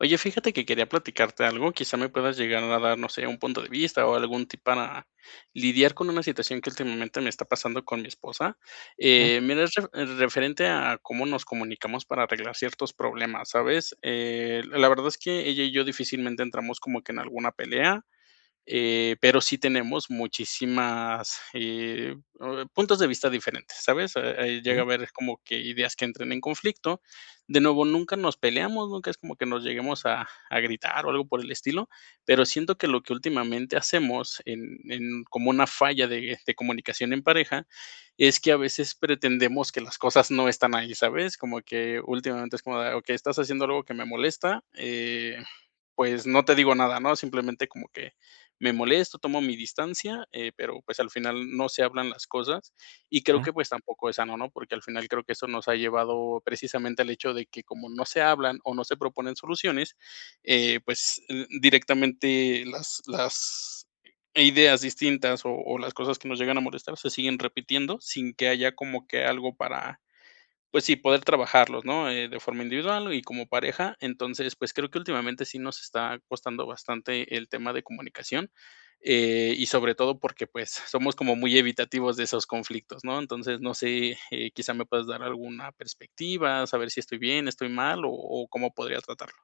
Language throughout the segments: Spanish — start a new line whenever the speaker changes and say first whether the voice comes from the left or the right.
left: Oye, fíjate que quería platicarte algo, quizá me puedas llegar a dar, no sé, un punto de vista o algún tip para lidiar con una situación que últimamente me está pasando con mi esposa.
right: Ah,
left: Mira, es referente a cómo nos comunicamos para arreglar ciertos problemas, ¿sabes? La verdad es que ella y yo difícilmente entramos como que en alguna pelea, pero sí tenemos muchísimas puntos de vista diferentes, ¿sabes? Llega
right: okey,
left: a haber como que ideas que entren en conflicto. De nuevo, nunca nos peleamos, nunca es como que nos lleguemos a gritar o algo por el estilo, pero siento que lo que últimamente hacemos en como una falla de comunicación en pareja es que a veces pretendemos que las cosas no están ahí, ¿sabes? Como que últimamente es como, de, ok, estás haciendo algo que me molesta, pues no te digo nada, ¿no? Simplemente como que me molesto, tomo mi distancia, pero pues al final no se hablan las cosas y creo
right: ah,
left: que pues tampoco es sano, ¿no? Porque al final creo que eso nos ha llevado precisamente al hecho de que como no se hablan o no se proponen soluciones, pues directamente las ideas distintas o las cosas que nos llegan a molestar se siguen repitiendo sin que haya como que algo pues sí, poder trabajarlos, ¿no? De forma individual y como pareja. Entonces, pues creo que últimamente sí nos está costando bastante el tema de comunicación, y sobre todo porque, pues, somos como muy evitativos de esos conflictos, ¿no? Entonces, no sé, quizá me puedas dar alguna perspectiva, saber si estoy bien, estoy mal o cómo podría tratarlo.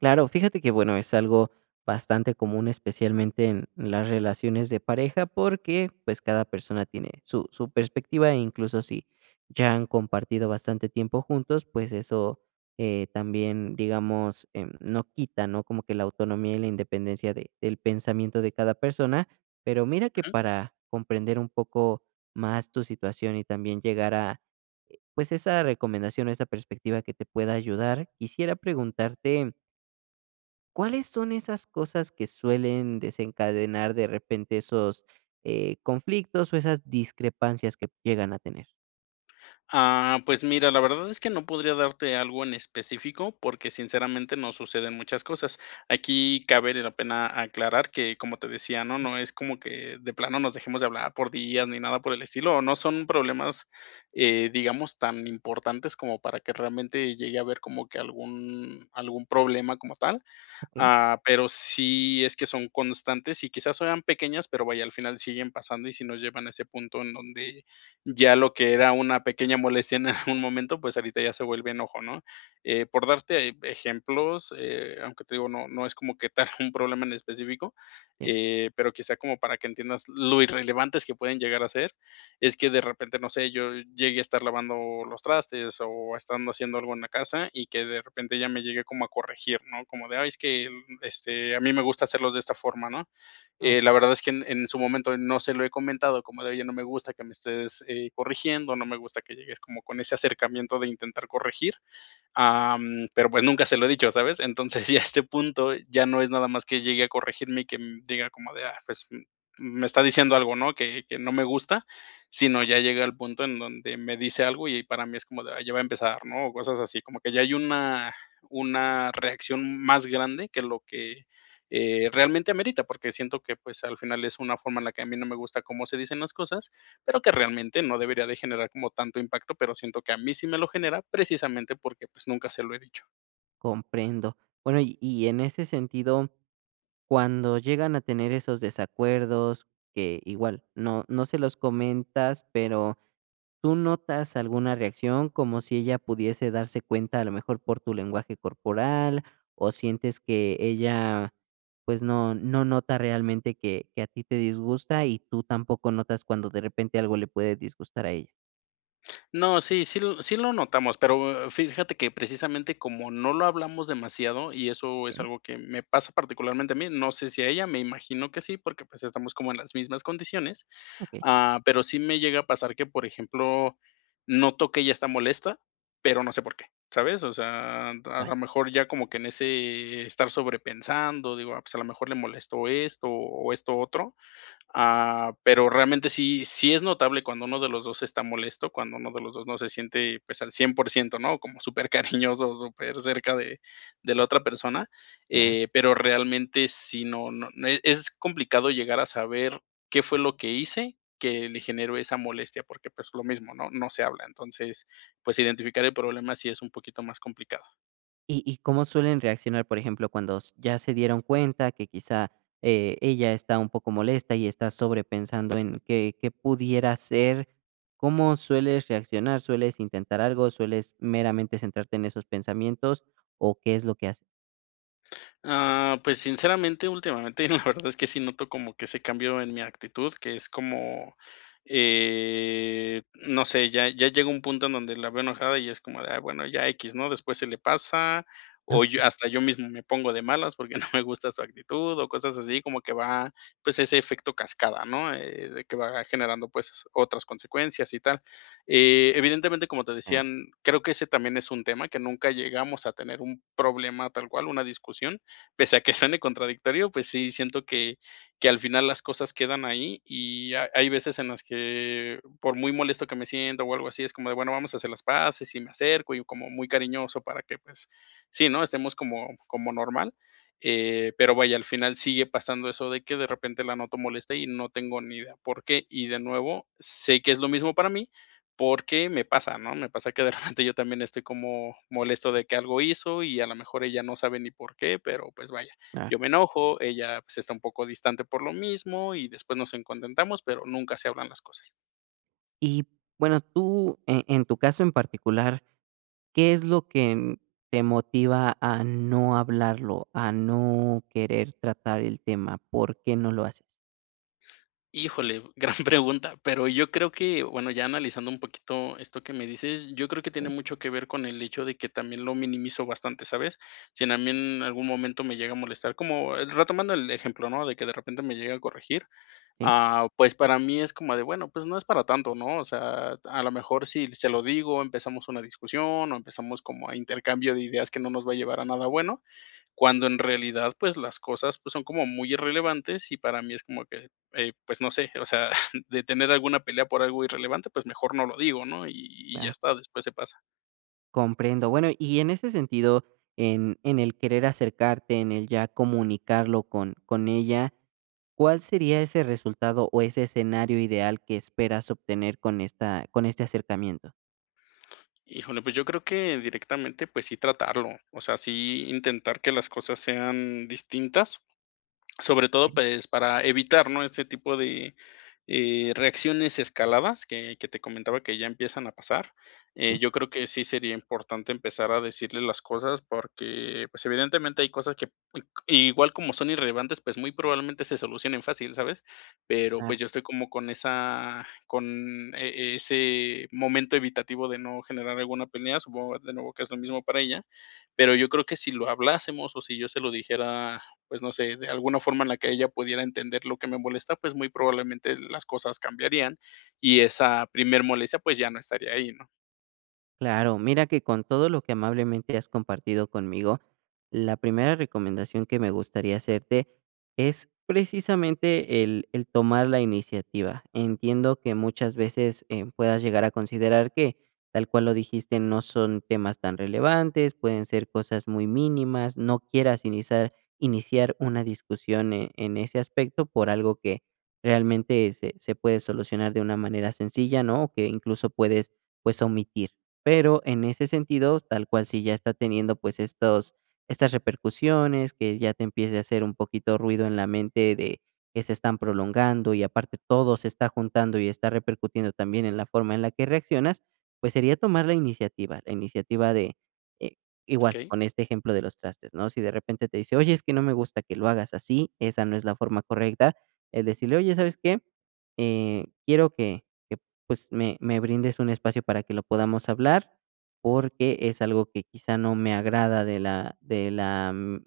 right: claro, fíjate que, bueno, es algo bastante común, especialmente en las relaciones de pareja, porque, pues, cada persona tiene su perspectiva, e incluso si ya han compartido bastante tiempo juntos, pues, eso, también, digamos, no quita, ¿no?, como que la autonomía y la independencia de del pensamiento de cada persona. Pero mira que para comprender un poco más tu situación y también llegar a pues esa recomendación o esa perspectiva que te pueda ayudar, quisiera preguntarte, ¿cuáles son esas cosas que suelen desencadenar de repente esos conflictos o esas discrepancias que llegan a tener?
left: Ah, pues mira, la verdad es que no podría darte algo en específico porque sinceramente no suceden muchas cosas. Aquí cabe la pena aclarar que, como te decía, ¿no? No es como que de plano nos dejemos de hablar por días ni nada por el estilo, o no son problemas, digamos, tan importantes como para que realmente llegue a haber como que algún problema como tal.
right: Ok,
left: Ah, pero sí es que son constantes y quizás sean pequeñas, pero vaya, al final siguen pasando y si nos llevan a ese punto en donde ya lo que era una pequeña molestia en algún momento, pues ahorita ya se vuelve enojo, ¿no? Por darte ejemplos, aunque te digo, no, no es como que tal un problema en específico,
right: sí.
left: pero quizá como para que entiendas lo irrelevantes que pueden llegar a ser, es que de repente, no sé, yo llegué a estar lavando los trastes o estando haciendo algo en la casa y que de repente ya me llegué como a corregir, ¿no? Como de, ay, es que este, a mí me gusta hacerlos de esta forma, ¿no?
right: Ok,
left: La verdad es que en su momento no se lo he comentado, como de, oye, no me gusta que me estés corrigiendo, no me gusta que llegues como con ese acercamiento de intentar corregir. Pero pues nunca se lo he dicho, ¿sabes? Entonces, ya a este punto ya no es nada más que llegue a corregirme y que m diga como de: "Ah, pues, m me está diciendo algo, ¿no? Que no me gusta", sino ya llega al punto en donde me dice algo y para mí es como de: "Ah, ya va a empezar", ¿no? O cosas así, como que ya hay una reacción más grande que lo que, realmente amerita, porque siento que, pues, al final es una forma en la que a mí no me gusta cómo se dicen las cosas pero que realmente no debería de generar como tanto impacto, pero siento que a mí sí me lo genera precisamente porque pues nunca se lo he dicho.
right: comprendo. Bueno, y en ese sentido, cuando llegan a tener esos desacuerdos, que igual no se los comentas, pero ¿tú notas alguna reacción como si ella pudiese darse cuenta a lo mejor por tu lenguaje corporal o sientes que ella pues no nota realmente que a ti te disgusta y tú tampoco notas cuando de repente algo le puede disgustar a ella?
left: No, sí, sí, sí lo notamos, pero fíjate que precisamente como no lo hablamos demasiado y eso es
right: Ok,
left: algo que me pasa particularmente a mí, no sé si a ella, me imagino que sí, porque pues estamos como en las mismas condiciones.
right: ok,
left: Ah, pero sí me llega a pasar que, por ejemplo, noto que ella está molesta, pero no sé por qué, ¿sabes? O sea, a
right: vale.
left: lo mejor ya como que en ese estar sobrepensando, digo, ah, pues a lo mejor le molestó esto o esto otro. Ah, pero realmente sí, sí es notable cuando uno de los 2 está molesto, cuando uno de los 2 no se siente, pues, al 100%, ¿no? Como súper cariñoso, supercariñoso, cerca de la otra persona, pero realmente sí, no, no, no, es complicado llegar a saber qué fue lo que hice que le generó esa molestia, porque, pues, lo mismo, ¿no? No se habla. Entonces, pues, identificar el problema sí es un poquito más complicado.
right: Y cómo suelen reaccionar, por ejemplo, cuando s ya se dieron cuenta que quizá, ella está un poco molesta y está sobrepensando en qué qué pudiera ser? ¿Cómo sueles reaccionar? ¿Sueles intentar algo? ¿Sueles meramente centrarte en esos pensamientos? ¿O qué es lo que haces?
left: Ah, pues, sinceramente, últimamente, la verdad es que sí noto como que ese cambio en mi actitud, que es como, no sé, ya llega un punto en donde la veo enojada y es como de: "Ah, bueno, ya x, ¿no? Después se le pasa, o
right: Okey,
left: yo hasta yo mismo me pongo de malas porque no me gusta su actitud o cosas así", como que va, pues, ese efecto cascada, ¿no? De que va generando, pues, otras consecuencias y tal. Evidentemente, como te
right: ah,
left: decían, creo que ese también es un tema que nunca llegamos a tener un problema tal cual, una discusión, pese a que suene contradictorio, pues sí, siento que al final las cosas quedan ahí, y ha hay veces en las que, por muy molesto que me sienta o algo así, es como de, bueno, vamos a hacer las paces, y me acerco, y como muy cariñoso para que, pues, sí, ¿no?, estemos como como normal, pero vaya, al final sigue pasando eso de que de repente la noto molesta y no tengo ni idea por qué, y de nuevo, sé que es lo mismo para mí, porque me pasa, ¿no? Me pasa que de repente yo también estoy como molesto de que algo hizo y a lo mejor ella no sabe ni por qué, pero pues vaya,
right: ah.
left: yo me enojo, ella pues está un poco distante por lo mismo y después nos encontentamos, pero nunca se hablan las cosas.
right: Y bueno, tú, en tu caso en particular, ¿qué es lo que, te motiva a no hablarlo, a no querer tratar el tema? ¿Por qué no lo haces?
left: Híjole, gran pregunta, pero yo creo que, bueno, ya analizando un poquito esto que me dices, yo creo que tiene
right: Eh,
left: mucho que ver con el hecho de que también lo minimizo bastante, ¿sabes? Si en a mí en algún momento me llega a molestar, como retomando el ejemplo, ¿no? De que de repente me llega a corregir.
right: sí,
left: Ah, pues, para mí es como de, bueno, pues, no es para tanto, ¿no? O sea, a lo mejor si se lo digo, empezamos una discusión o empezamos como a intercambio de ideas que no nos va a llevar a nada bueno, cuando en realidad, pues, las cosas, pues, son como muy irrelevantes y para mí es como que, pues, no sé, o sea, de tener alguna pelea por algo irrelevante, pues, mejor no lo digo, ¿no? Y ya
right: claro.
left: está, después se pasa.
right: Comprendo. Bueno, y en ese sentido, en el querer acercarte, en el ya comunicarlo con ella, ¿cuál sería ese resultado o ese escenario ideal que esperas obtener con esta, con este acercamiento?
left: Híjole, pues, yo creo que directamente, pues, sí tratarlo, o sea, sí intentar que las cosas sean distintas. Sobre todo,
right: Ok,
left: pues, para evitar, ¿no?, este tipo de, reacciones escaladas que te comentaba que ya empiezan a pasar.
right: ¿sí?
left: Yo creo que sí sería importante empezar a decirle las cosas porque, pues, evidentemente hay cosas que igual como son irrelevantes, pues, muy probablemente se solucionen fácil, ¿sabes? Pero, pues, yo estoy como con esa, con ese momento evitativo de no generar alguna pelea, supongo de nuevo que es lo mismo para ella, pero yo creo que si lo hablásemos o si yo se lo dijera pues no sé, de alguna forma en la que ella pudiera entender lo que me molesta, pues muy probablemente las cosas cambiarían y esa primer molestia, pues ya no estaría ahí, ¿no?
right: Claro, mira que con todo lo que amablemente has compartido conmigo, la primera recomendación que me gustaría hacerte es precisamente el tomar la iniciativa. Entiendo que muchas veces puedas llegar a considerar que, tal cual lo dijiste, no son temas tan relevantes, pueden ser cosas muy mínimas, no quieras iniciar una discusión en ese aspecto por algo que realmente se puede solucionar de una manera sencilla, ¿no? O que incluso puedes pues omitir. Pero en ese sentido, tal cual si ya está teniendo, pues, estos estas repercusiones, que ya te empiece a hacer un poquito ruido en la mente de que se están prolongando y aparte todo se está juntando y está repercutiendo también en la forma en la que reaccionas, pues, sería tomar la iniciativa de, eh, igual,
left: Okey.
right: con este ejemplo de los trastes, ¿no? Si de repente te dice: "Oye, es que no me gusta que lo hagas así, esa no es la forma correcta", el decirle: "Oye, ¿sabes qué? Quiero que pues, me brindes un espacio para que lo podamos hablar, porque es algo que quizá no me agrada de la,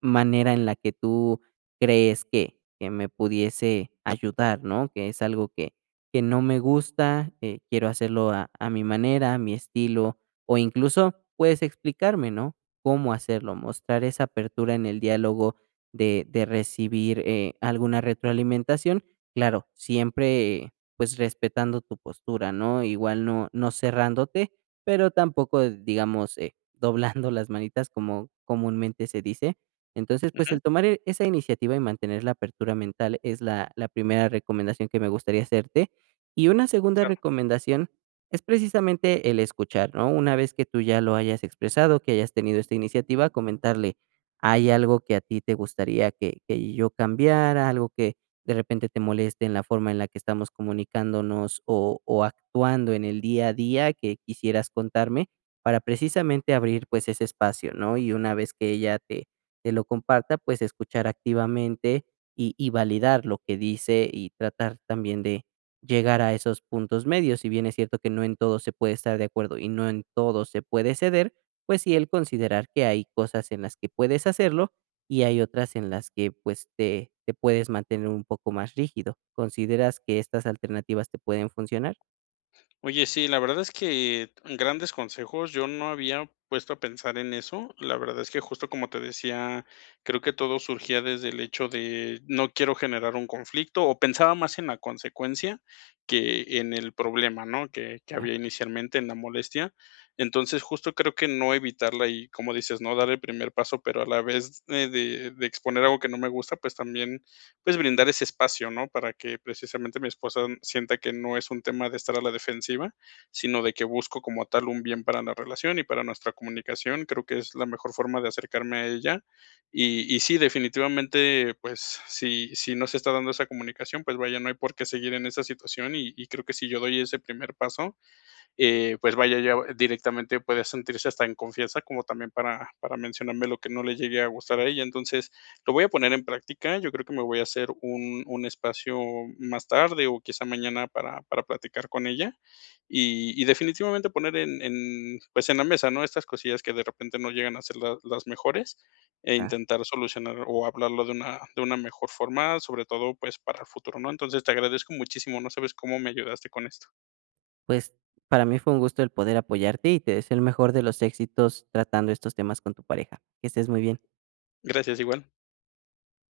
right: manera en la que tú crees que me pudiese ayudar, ¿no? Que es algo que no me gusta, quiero hacerlo a mi manera, a mi estilo, o incluso puedes explicarme, ¿no? Cómo hacerlo, mostrar esa apertura en el diálogo de recibir, alguna retroalimentación. Claro, siempre pues, respetando tu postura, ¿no? Igual no cerrándote, pero tampoco, digamos, doblando las manitas, como comúnmente se dice. Entonces,
left: Ujú,
right: pues,
left: claro.
right: el tomar e esa iniciativa y mantener la apertura mental es la primera recomendación que me gustaría hacerte. Y una segunda recomendación es precisamente el escuchar, ¿no? Una vez que tú ya lo hayas expresado, que hayas tenido esta iniciativa, comentarle: "Hay algo que a ti te gustaría que yo cambiara, algo que de repente te moleste en la forma en la que estamos comunicándonos o actuando en el día a día que quisieras contarme para precisamente abrir pues ese espacio, ¿no? Y una vez que ella te, te lo comparta, pues escuchar activamente y validar lo que dice y tratar también de llegar a esos puntos medios. Si bien es cierto que no en todo se puede estar de acuerdo y no en todo se puede ceder, pues sí el considerar que hay cosas en las que puedes hacerlo y hay otras en las que, pues, te puedes mantener un poco más rígido. ¿Consideras que estas alternativas te pueden funcionar?
left: Oye, sí, la verdad es que grandes consejos, yo no había puesto a pensar en eso. La verdad es que justo como te decía, creo que todo surgía desde el hecho de no quiero generar un conflicto o pensaba más en la consecuencia que en el problema, ¿no? Que
right: Ah,
left: había inicialmente en la molestia. Entonces, justo creo que no evitarla y, como dices, no dar el primer paso, pero a la vez de exponer algo que no me gusta, pues también pues brindar ese espacio, ¿no? Para que precisamente mi esposa sienta que no es un tema de estar a la defensiva, sino de que busco como tal un bien para la relación y para nuestra comunicación. Creo que es la mejor forma de acercarme a ella. Y sí, definitivamente, pues si, si no se está dando esa comunicación, pues vaya, no hay por qué seguir en esa situación y creo que si yo doy ese primer paso, pues vaya, ya directamente puede sentirse hasta en confianza, como también para mencionarme lo que no le llegue a gustar a ella. Entonces, lo voy a poner en práctica. Yo creo que me voy a hacer un espacio más tarde o quizá mañana para platicar con ella y definitivamente poner pues en la mesa, ¿no? Estas cosillas que de repente no llegan a ser las mejores e
right: ah,
left: intentar solucionar o hablarlo de una mejor forma, sobre todo pues para el futuro, ¿no? Entonces, te agradezco muchísimo. No sabes cómo me ayudaste con esto.
right: pues, para mí fue un gusto el poder apoyarte y te deseo el mejor de los éxitos tratando estos temas con tu pareja. Que estés muy bien.
left: Gracias igual.